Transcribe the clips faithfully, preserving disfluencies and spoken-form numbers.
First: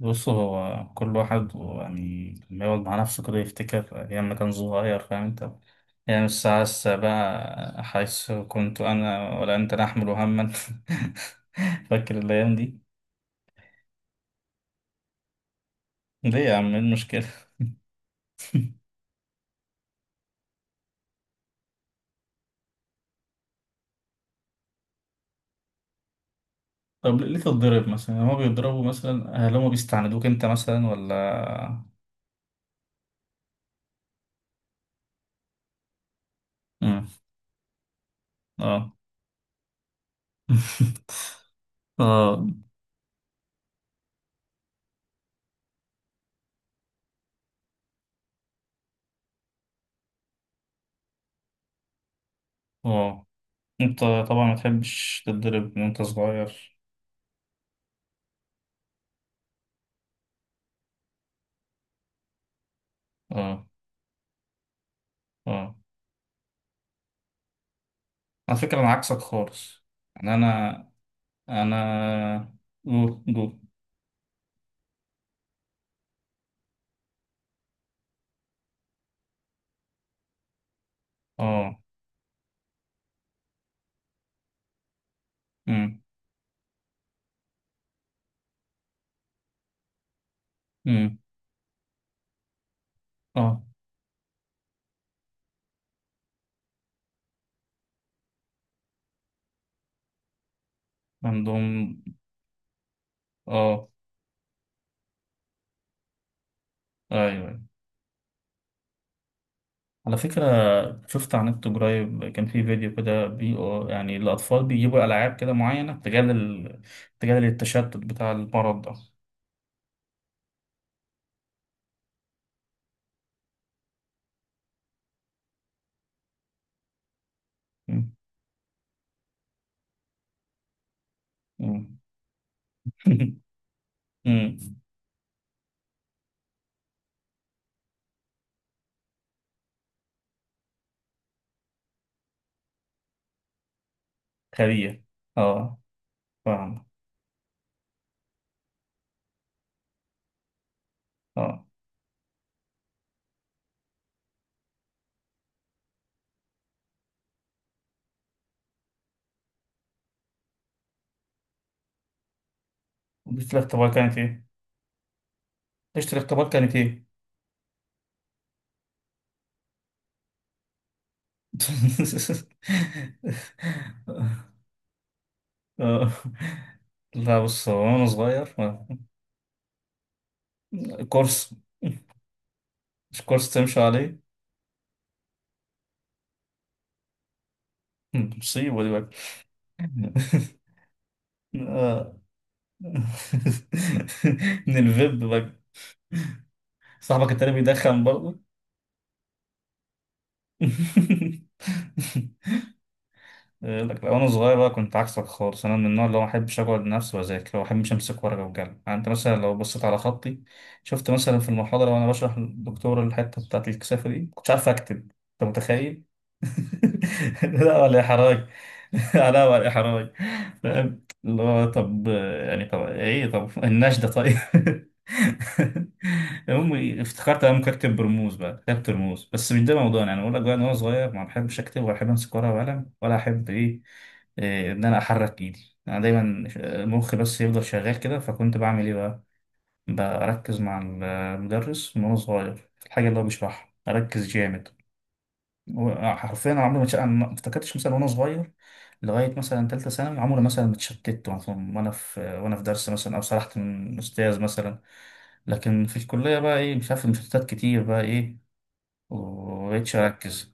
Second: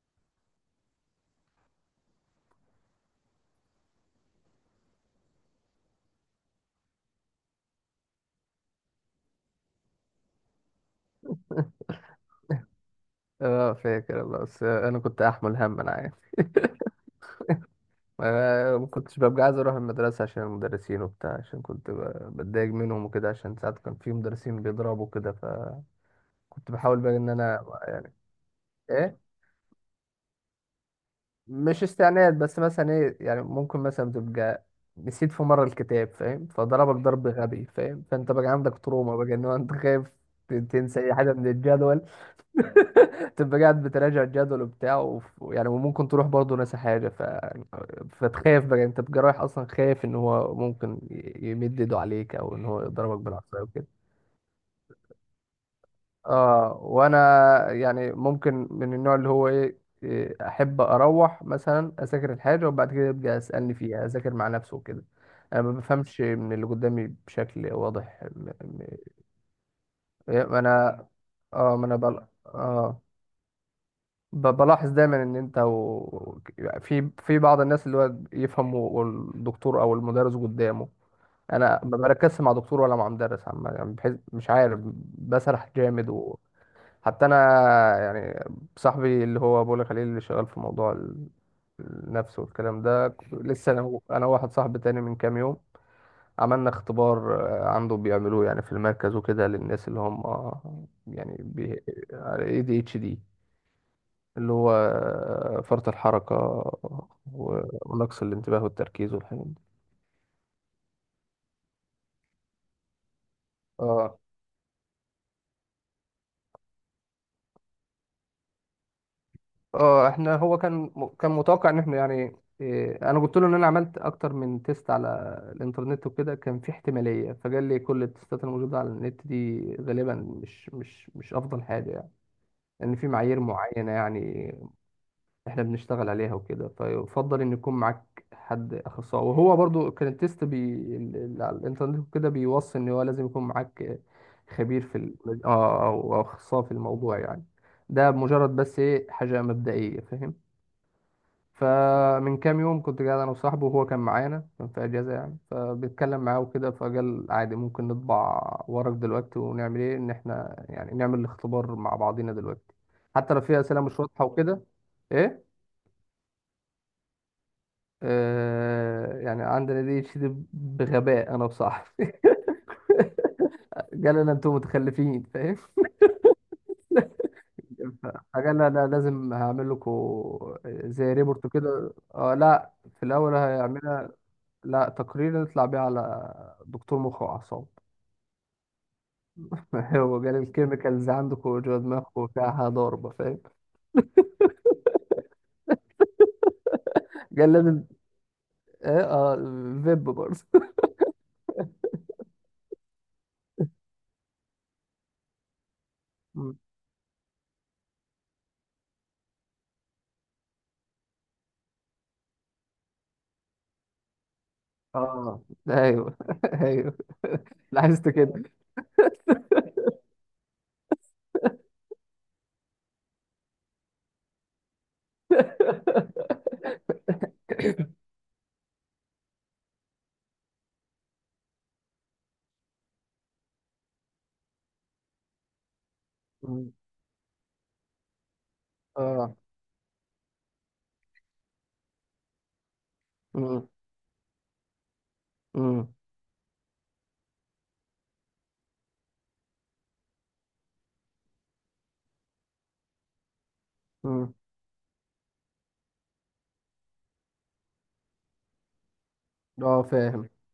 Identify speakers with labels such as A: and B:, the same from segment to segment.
A: بص هو كل واحد يعني لما يقعد مع نفسه كده يفتكر أيام ما كان صغير، فاهم أنت؟ يعني الساعة السابعة حيث كنت أنا ولا أنت نحمل هما. فاكر الأيام دي؟
B: اه فاكر والله، بس انا كنت احمل هم انا عارف.
A: ليه يا عم، إيه المشكلة؟
B: آه، ما كنتش ببقى عايز اروح المدرسه عشان المدرسين وبتاع، عشان كنت ب- بتضايق منهم وكده، عشان ساعات كان في مدرسين بيضربوا كده، فكنت بحاول بقى
A: طب
B: ان
A: ليه
B: انا
A: تتضرب
B: يعني.
A: مثلا، هما بيضربوا
B: ايه
A: مثلا؟ هل هما بيستعندوك أنت مثلا ولا؟
B: مش استعناد، بس مثلا ايه يعني، ممكن مثلا تبقى نسيت في مره الكتاب، فاهم، فضربك
A: مم.
B: ضرب غبي، فاهم، فانت بقى عندك
A: اه.
B: تروما بقى ان هو انت خايف ت- تنسى اي حاجه من الجدول،
A: اه
B: تبقى قاعد بتراجع الجدول وبتاع وف- يعني، وممكن تروح برضه ناسي حاجة ف... فتخاف بقى، انت بتبقى رايح اصلا خايف ان هو ممكن ي- يمد ايده عليك او ان هو يضربك
A: اه.
B: بالعصاية وكده.
A: أنت طبعا ما تحبش تتضرب من أنت صغير.
B: اه وانا يعني ممكن من النوع اللي هو ايه. إيه، احب اروح مثلا اذاكر الحاجة، وبعد كده يبقى
A: اه
B: اسألني فيها، اذاكر مع نفسه وكده. انا ما
A: اه.
B: بفهمش من اللي قدامي بشكل واضح. م...
A: على
B: م...
A: فكرة أنا عكسك خالص. يعني
B: إيه، انا.
A: أنا،
B: اه ما انا بل...
A: انا
B: اه
A: جو جو.
B: ب- بلاحظ دايما ان انت و... في في بعض الناس اللي هو يفهموا والدكتور او المدرس قدامه.
A: اه.
B: انا ما بركزش مع دكتور ولا مع مدرس عم، يعني بحيث مش عارف، بسرح
A: امم.
B: جامد. وحتى انا يعني، صاحبي اللي هو بقول لك عليه، اللي شغال في موضوع
A: امم.
B: ال- النفس والكلام ده، ك-
A: اه.
B: لسه انا و- انا واحد صاحبي تاني من كام يوم عملنا اختبار. آه، عنده بيعملوه يعني في المركز وكده، للناس اللي هم، آه، يعني بي...
A: عندهم.
B: اي دي اتش دي،
A: اه.
B: اللي هو فرط الحركة
A: ايوه ايوه.
B: و- ونقص الانتباه والتركيز والحاجات دي.
A: على فكرة شفت على النت قريب، كان في فيديو كده بي، يعني
B: اه
A: الأطفال بيجيبوا ألعاب كده معينة تجادل ال... تجادل التشتت بتاع المرض ده.
B: اه احنا هو كان، كان متوقع ان احنا يعني. إيه انا قلت له ان انا عملت اكتر من تيست على الانترنت وكده، كان في احتمالية، فقال لي كل
A: مم.
B: التيستات الموجودة على النت دي غالبا مش مش مش افضل حاجة
A: مم.
B: يعني، لان في معايير معينة يعني
A: مم.
B: احنا بنشتغل عليها وكده، فيفضل ان يكون معاك حد اخصائي. وهو برضو كان التيست بي... ال- ال- على الانترنت وكده بيوصي ان هو لازم يكون معاك خبير في
A: خبير.
B: ال...
A: اه.
B: اه او أو اخصائي في
A: فاهم.
B: الموضوع يعني. ده مجرد بس ايه حاجة مبدئية، فاهم.
A: اه.
B: فمن كام يوم كنت قاعد انا وصاحبي، وهو كان معانا، كان في اجازة يعني، فبيتكلم معاه وكده، فقال عادي ممكن نطبع ورق دلوقتي ونعمل ايه، ان احنا يعني نعمل الاختبار مع بعضينا دلوقتي حتى لو
A: ليلة
B: في اسئلة
A: الاختبار
B: مش
A: كانت
B: واضحة
A: ايه؟
B: وكده. ايه
A: ليلة الاختبار كانت ايه؟
B: آه يعني عندنا دي تشيد بغباء انا بصراحه. قال لنا انتوا متخلفين، فاهم.
A: آه. لا، بص هو وانا صغير،
B: فقال لنا
A: آه،
B: انا لازم هعمل لكم زي ريبورت
A: كورس.
B: كده، آه لا في
A: مش
B: الاول
A: كورس تمشي
B: هيعملها،
A: عليه.
B: لا تقرير نطلع بيه على دكتور مخ واعصاب.
A: مصيبة دي بقى.
B: هو قال الكيميكالز عندكم جوه
A: آه.
B: دماغكم فيها ضربه، فاهم.
A: من الفيب بقى؟ صاحبك التاني
B: قال لازم.
A: بيدخن برضه؟
B: اه اه فيب برضه.
A: يقول لك، لا، وانا صغير بقى كنت عكسك خالص. انا من النوع اللي هو ما
B: مم.
A: احبش اقعد لنفسي واذاكر، وما احبش امسك ورقه وقلم. يعني انت مثلا لو بصيت على خطي، شفت مثلا في المحاضره وانا بشرح للدكتور الحته بتاعت الكثافه دي كنتش عارف اكتب.
B: اه
A: انت متخيل؟
B: ايوه. ايوه.
A: لا ولا
B: لاحظت
A: احراج.
B: كده.
A: لا ولا احراج. فاهم اللي هو طب، يعني طب ايه طب النشده طيب. امي افتكرت انا كاتب برموز بقى، كتبت رموز، بس مش ده موضوعنا. يعني اقول لك بقى ان انا صغير ما بحبش اكتب، ولا احب امسك ورقه وقلم، ولا احب ايه، إيه، ان انا احرك ايدي. انا دايما ش-
B: مم.
A: مخي بس يفضل شغال كده. فكنت بعمل ايه بقى؟
B: اه
A: بركز مع المدرس من وانا صغير في الحاجه اللي هو بيشرحها، اركز جامد.
B: امم.
A: حرفيا انا عمري ما اتش- أنا ما افتكرتش مثلا وانا صغير، لغايه مثلا ثالثه ثانوي، عمري مثلا ما اتشتت مثلا وانا في وانا في درس مثلا، او سرحت من
B: امم.
A: استاذ مثلا. لكن في الكليه بقى ايه، مش عارف، المشتتات كتير بقى ايه،
B: اه
A: ومبقتش
B: فاهم.
A: اركز.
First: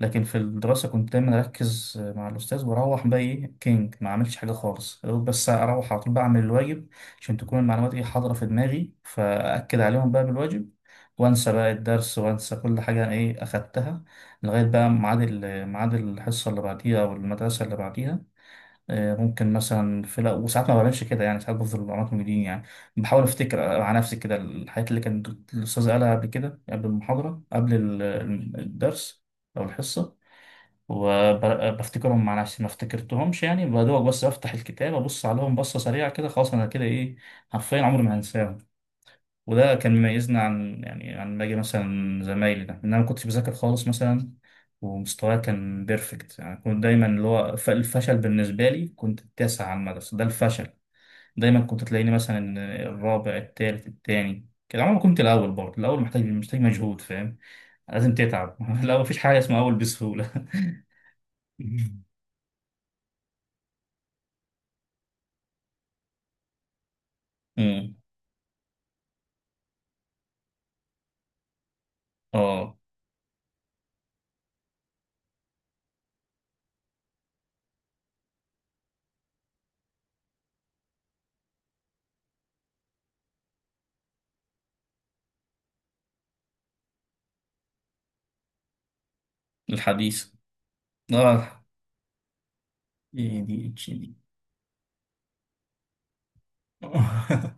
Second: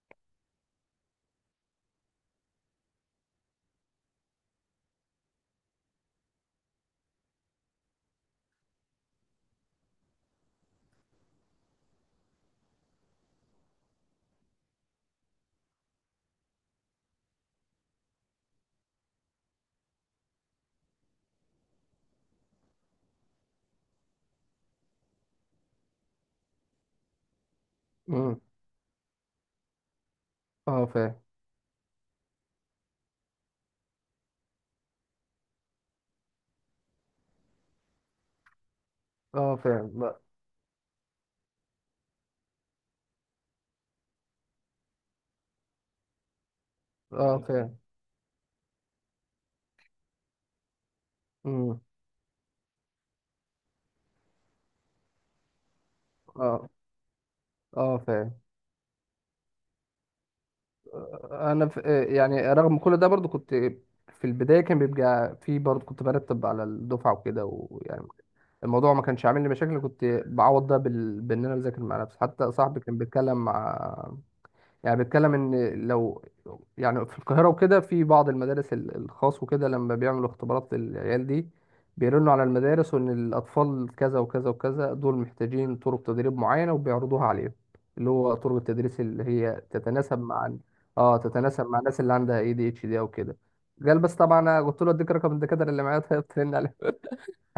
A: لكن في الدراسة كنت دايما أركز مع الأستاذ، وأروح بقى إيه كينج ما عملتش حاجة خالص، يا دوب بس أروح على طول بعمل الواجب عشان تكون المعلومات إيه حاضرة في دماغي، فأكد عليهم بقى بالواجب، وأنسى بقى الدرس وأنسى كل حاجة إيه أخدتها لغاية بقى ميعاد ال- ميعاد الحصة اللي بعديها أو المدرسة اللي بعديها. آه، ممكن مثلا في لا، وساعات ما بعملش كده. يعني ساعات بفضل معلومات موجودين يعني، بحاول أفتكر مع نفسي كده الحاجات اللي كان الأستاذ قالها قبل كده، قبل المحاضرة، قبل
B: امم.
A: ال- الدرس أو الحصة،
B: اه فاهم.
A: وبفتكرهم مع نفسي. ما افتكرتهمش يعني بدوق، بس افتح الكتاب ابص عليهم بصه سريعه كده، خلاص انا كده ايه، حرفيا عمري ما هنساهم.
B: اه
A: وده كان
B: فاهم. لا.
A: مميزنا عن يعني عن باقي مثلا زمايلي ده، ان انا ما كنتش بذاكر خالص مثلا، ومستواي كان بيرفكت. يعني كنت دايما اللي
B: اه
A: هو ف-
B: فاهم.
A: الفشل بالنسبه لي كنت التاسع على المدرسه، ده الفشل. دايما
B: امم.
A: كنت تلاقيني مثلا الرابع التالت التاني كده. عمري ما كنت الاول. برضه الاول محتاج محتاج
B: اه.
A: مجهود، فاهم؟
B: اه
A: لازم
B: فاهم.
A: تتعب. الاول مفيش حاجه اسمها اول بسهوله.
B: آه، انا ف... آه، يعني رغم كل ده برضو كنت في البدايه، كان بيبقى في برضو كنت برتب على الدفعه وكده،
A: امم.
B: ويعني الموضوع ما كانش عامل لي مشاكل، كنت بعوض ده بال... بان انا بذاكر مع نفسي. حتى
A: اه.
B: صاحبي كان بيتكلم مع، يعني بيتكلم ان، لو يعني في القاهرة وكده، في بعض المدارس ال- الخاص وكده، لما بيعملوا اختبارات للعيال دي بيرنوا على المدارس وان الاطفال كذا وكذا وكذا دول محتاجين طرق تدريب معينة، وبيعرضوها عليهم، اللي هو طرق التدريس اللي هي تتناسب
A: الحديث.
B: مع، اه
A: اه.
B: تتناسب مع الناس اللي عندها اي دي اتش دي او كده.
A: ايه دي اتش
B: قال
A: دي.
B: بس طبعا انا قلت له اديك رقم الدكاترة اللي معايا، طيب ترن عليهم.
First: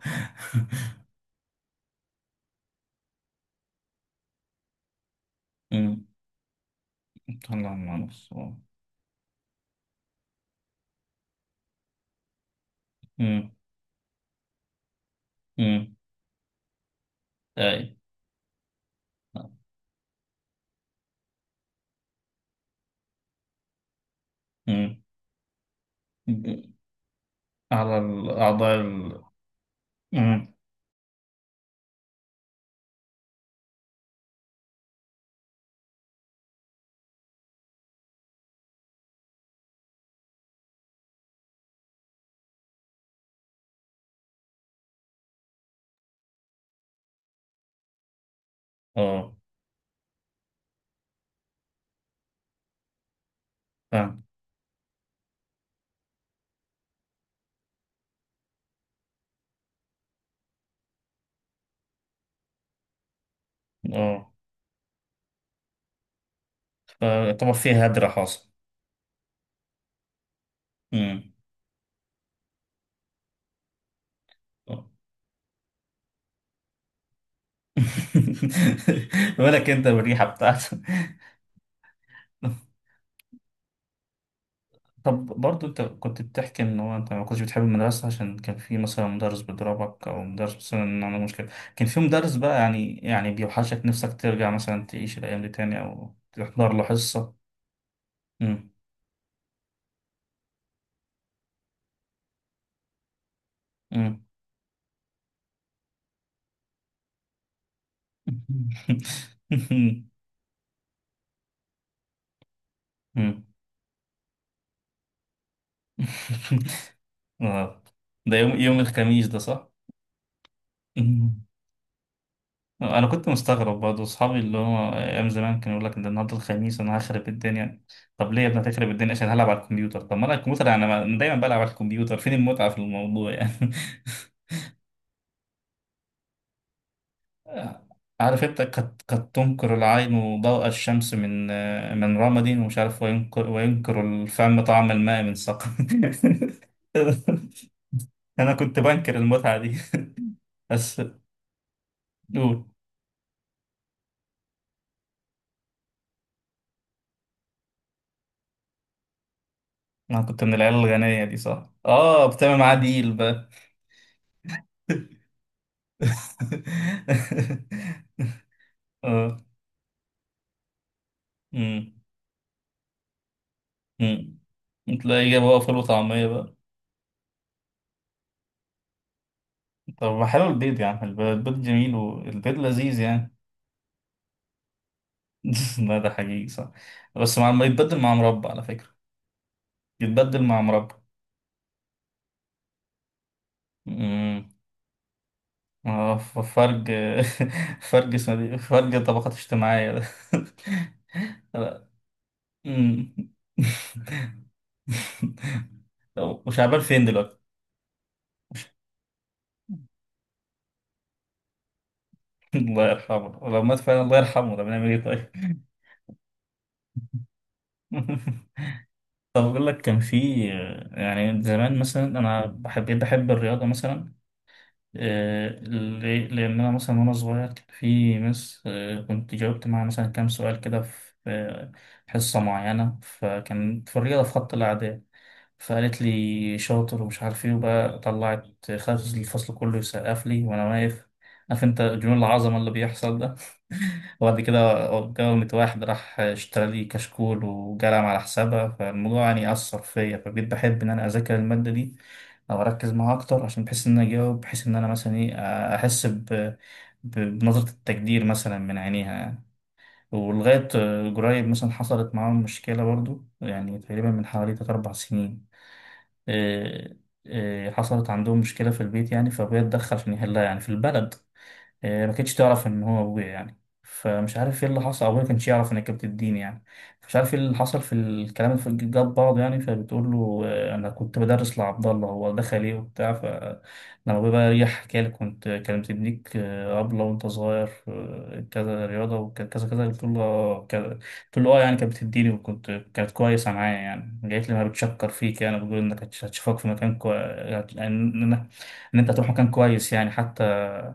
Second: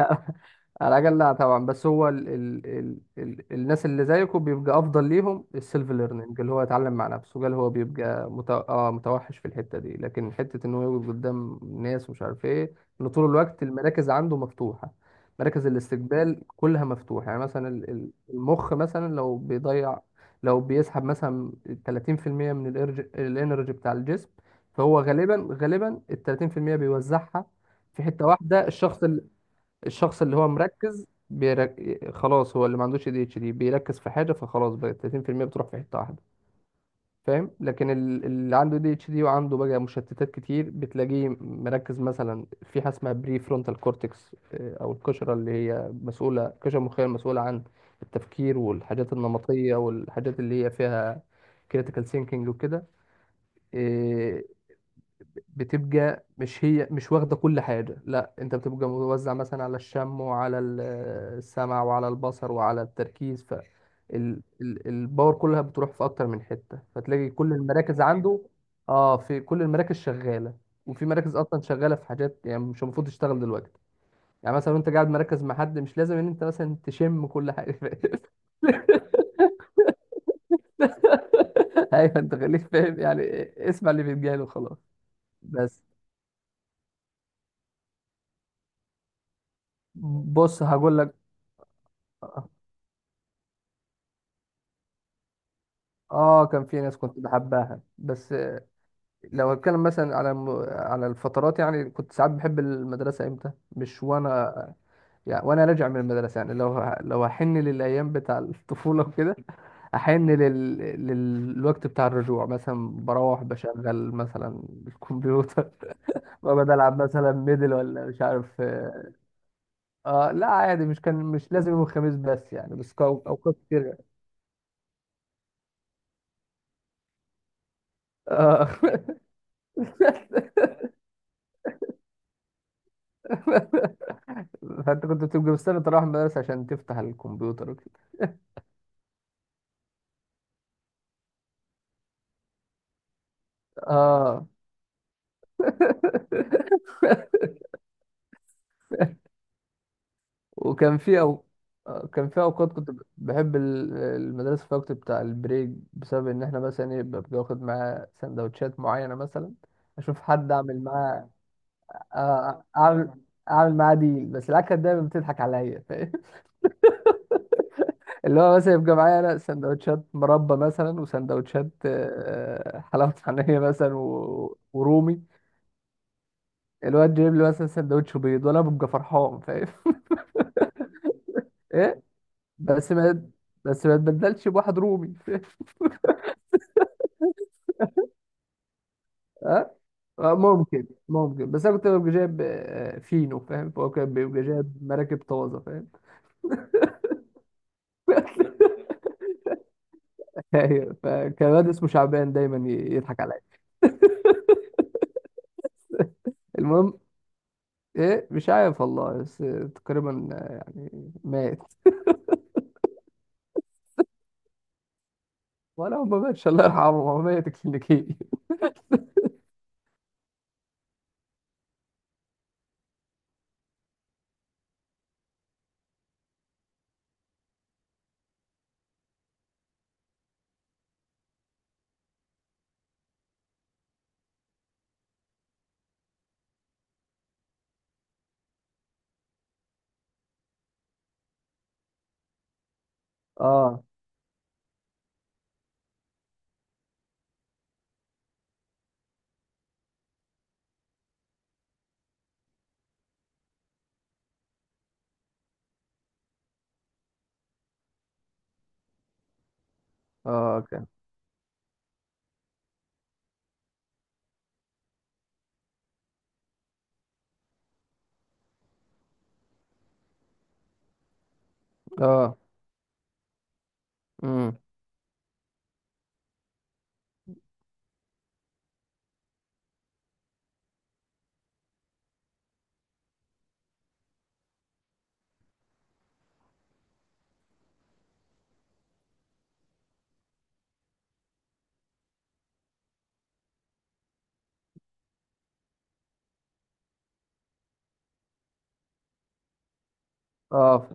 B: على العجل، لا طبعا، بس هو ال ال ال ال الناس اللي زيكم بيبقى افضل ليهم السيلف
A: امم.
B: ليرنينج، اللي هو يتعلم مع نفسه. قال هو
A: طلع مع
B: بيبقى
A: نفسه،
B: مت...
A: آه.
B: آه متوحش في الحته دي، لكن حته ان هو يقعد قدام ناس ومش عارف ايه، ان طول
A: امم.
B: الوقت المراكز عنده مفتوحه، مراكز
A: امم.
B: الاستقبال كلها مفتوحه. يعني مثلا
A: اي.
B: ال- ال- المخ مثلا لو بيضيع، لو بيسحب مثلا ثلاثين في المية من الإرج- الانرجي بتاع الجسم،
A: امم.
B: فهو غالبا غالبا ال ثلاثين في المية بيوزعها
A: على
B: في حته واحده.
A: الاعضاء
B: الشخص
A: ال...
B: الشخص اللي هو
A: امم.
B: مركز بيرك... خلاص، هو اللي ما عندوش اي دي اتش دي بيركز في حاجه، فخلاص بقى ثلاثين في المية بتروح في حته واحده، فاهم. لكن ال- اللي عنده دي اتش دي وعنده بقى مشتتات كتير، بتلاقيه مركز مثلا في حاجه اسمها بري فرونتال كورتكس، او القشره اللي هي مسؤوله، القشره المخيه المسؤوله عن التفكير والحاجات
A: اه
B: النمطيه والحاجات اللي هي فيها كريتيكال ثينكينج وكده.
A: فاهم.
B: آه، بتبقى مش هي مش واخدة كل حاجة، لا انت بتبقى موزع مثلا على الشم وعلى ال- السمع وعلى البصر وعلى التركيز، ف
A: اه
B: ال- ال- الباور كلها بتروح في اكتر من حتة، فتلاقي
A: فطبعا
B: كل
A: في
B: المراكز
A: هدر
B: عنده.
A: حاصل.
B: اه في كل المراكز شغالة، وفي
A: امم.
B: مراكز اصلا شغالة في حاجات يعني مش المفروض تشتغل دلوقتي. يعني مثلا
A: آه.
B: وانت قاعد مركز مع حد، مش لازم ان انت مثلا تشم كل حاجة.
A: بالك انت بالريحه بتاعته.
B: ايوه انت خليك فاهم يعني، اسمع اللي في دماغه وخلاص.
A: طب برضو انت
B: بس
A: كنت بتحكي ان هو انت ما كنتش بتحب المدرسة عشان كان في مثلا مدرس بيضربك، او مدرس
B: بص هقول
A: مثلا
B: لك،
A: عنده مشكلة. كان في مدرس بقى يعني يعني بيوحشك نفسك ترجع مثلا تعيش الايام دي تاني، او
B: اه كان
A: تحضر
B: في
A: له
B: ناس كنت
A: حصة؟
B: بحبها. بس
A: مم.
B: لو هتكلم مثلا على م... على الفترات، يعني كنت ساعات بحب المدرسة امتى؟ مش
A: مم.
B: وانا، يعني وانا راجع من المدرسة. يعني لو ه... لو هحن للايام بتاع الطفولة وكده، احن لل... للوقت بتاع الرجوع، مثلا بروح
A: مم.
B: بشغل مثلا الكمبيوتر، بقعد العب مثلا ميدل
A: اه.
B: ولا مش
A: ده يوم
B: عارف.
A: يوم الخميس ده صح؟
B: اه لا عادي، مش كان مش لازم يوم الخميس، بس يعني بس
A: انا
B: كو-
A: كنت
B: اوقات
A: مستغرب
B: كتير.
A: برضه اصحابي اللي هو ايام زمان كانوا يقول لك ده النهارده الخميس، انا هخرب الدنيا. طب ليه يا ابني
B: اه
A: هتخرب الدنيا؟ عشان هلعب على الكمبيوتر؟ طب ما انا الكمبيوتر، يعني انا أنا دايما بلعب على الكمبيوتر. فين المتعه في الموضوع يعني؟
B: فانت كنت بتبقى مستني تروح المدرسة عشان تفتح الكمبيوتر وكده.
A: عارف انت قد قد تنكر العين ضوء الشمس من من رمد؟ ومش عارف، وينكر وينكر
B: اه
A: الفم طعم الماء من سقم. انا كنت بنكر المتعه دي.
B: وكان
A: بس
B: في أو... آه، كان في
A: قول.
B: اوقات كنت ب- بحب ال- المدرسة في الوقت بتاع البريك، بسبب ان احنا مثلا ايه ببقى واخد معاه سندوتشات معينة مثلا، اشوف
A: انا كنت
B: حد
A: من العيال
B: اعمل
A: الغنيه
B: معاه.
A: دي صح؟ اه بتعمل
B: آه،
A: معاه
B: اعمل
A: ديل بقى.
B: اعمل معاه ديل، بس العيال كانت دايما بتضحك عليا، فاهم؟ اللي هو مثلا يبقى معايا انا
A: اه.
B: سندوتشات مربى مثلا، وسندوتشات
A: امم.
B: آه، حلاوة طحينية مثلا
A: امم.
B: و... ورومي،
A: تلاقي جاب بقى فول وطعمية بقى.
B: الواد جايب لي مثلا سندوتش بيض، وانا ببقى فرحان، فاهم.
A: طب ما حلو البيض، يعني الب- البيض جميل،
B: ايه،
A: والبيض
B: بس
A: لذيذ
B: ما
A: يعني.
B: بس ما تبدلش بواحد رومي.
A: لا ده حقيقي صح. بس مع ما يتبدل مع مربى على فكرة،
B: ها آه،
A: يتبدل مع
B: ممكن
A: مربى.
B: ممكن بس انا كنت ببقى جايب آه، فينو، فاهم، فهو كان بيبقى
A: امم.
B: جايب مراكب طازه، فاهم.
A: اه ف- فرق. فرق اسمه دي، فرق طبقات اجتماعية ده.
B: ايوه. فكان واد
A: لا.
B: اسمه شعبان دايما ي-
A: أمم.
B: يضحك عليا.
A: طب وشعبان
B: المهم
A: فين دلوقتي؟
B: ايه مش عارف والله، بس تقريبا آه، يعني مات،
A: الله يرحمه لو مات فعلا، الله يرحمه. طب نعمل ايه طيب؟
B: ولا هو ما ماتش، الله يرحمه هو ميت كلينيكي.
A: طب أقول لك، كان في، يعني زمان مثلا أنا بحب بحب الرياضة مثلا. آه، ليه؟ لأن أنا مثلا وأنا صغير كان في مس، آه، كنت جاوبت معاها مثلا كام سؤال كده في، آه، حصة معينة، فكان في الرياضة في خط الأعداد، فقالت لي شاطر ومش عارف إيه، وبقى طلعت خلت الفصل كله يسقف لي وأنا واقف. عارف أنت جنون العظمة اللي بيحصل.
B: اه
A: وبعد كده اتجوزت واحد راح اشترى لي كشكول وجلم على حسابها، فالموضوع يعني أثر فيا، فبقيت بحب إن أنا أذاكر المادة دي أو أركز معاها أكتر، عشان بحس إن أنا أجاوب، بحس إن أنا مثلا إيه، أحس ب... ب... بنظرة التقدير مثلا من عينيها يعني.
B: اه
A: ولغاية
B: اوكي.
A: قريب مثلا حصلت معاهم مشكلة برضو، يعني تقريبا من حوالي تلات أربع سنين، إيه- إيه، حصلت عندهم مشكلة في البيت يعني، فأبويا اتدخل عشان يحلها يعني في البلد. آه، ما كانتش
B: اه
A: تعرف ان هو ابويا يعني، فمش
B: امم.
A: عارف ايه اللي حصل، ابويا ما كانش يعرف انك كانت الدين يعني، مش عارف ايه اللي حصل في الكلام اللي في- جاب بعض يعني. فبتقول له، آه، انا كنت بدرس لعبد الله، هو دخل ايه وبتاع. فلما ابويا بقى ريح حكى لي، كنت كانت بتديك، آه، طبلة وانت صغير، آه، كذا رياضة وكذا كذا كذا. قلت له، آه، كذا. قلت له اه، يعني كانت بتديني، وكنت كانت كويسة معايا يعني، جايت لي ما بتشكر فيك يعني، بتقول انك هتش- هتشوفك في مكان كويس، ان إن- إن انت هتروح مكان كويس يعني. حتى،
B: اه ف-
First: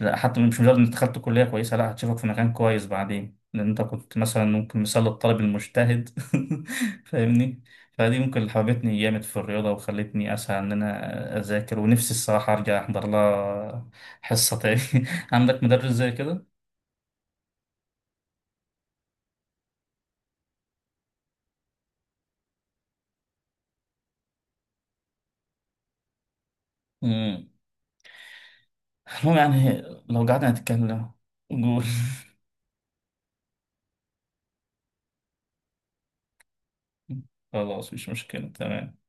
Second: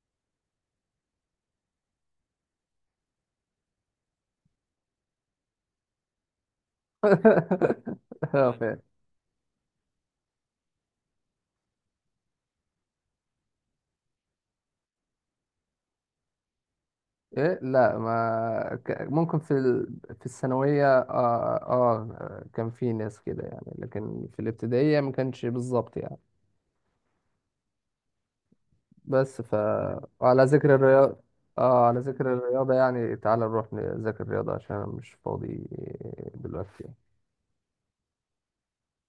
A: لا حتى مش مجرد انت دخلت كلية كويسة، لا هتشوفك في مكان كويس بعدين، لان انت كنت مثلا ممكن مثال الطالب المجتهد. فاهمني. فدي ممكن اللي
B: اه فاهم.
A: حببتني جامد في الرياضة، وخلتني اسعى ان انا اذاكر. ونفسي الصراحة ارجع احضر لها حصة تاني. عندك مدرس زي كده؟
B: إيه؟ لا ما ك- ممكن في ال... في الثانوية، آه, آه كان في ناس كده يعني، لكن في الابتدائية ما كانش بالظبط يعني.
A: مم. المهم
B: بس ف
A: يعني، لو
B: على
A: قعدنا
B: ذكر
A: نتكلم.
B: الرياضة،
A: قول.
B: آه على ذكر الرياضة يعني تعال نروح نذاكر الرياضة عشان أنا مش فاضي دلوقتي.
A: خلاص مش مشكلة، تمام.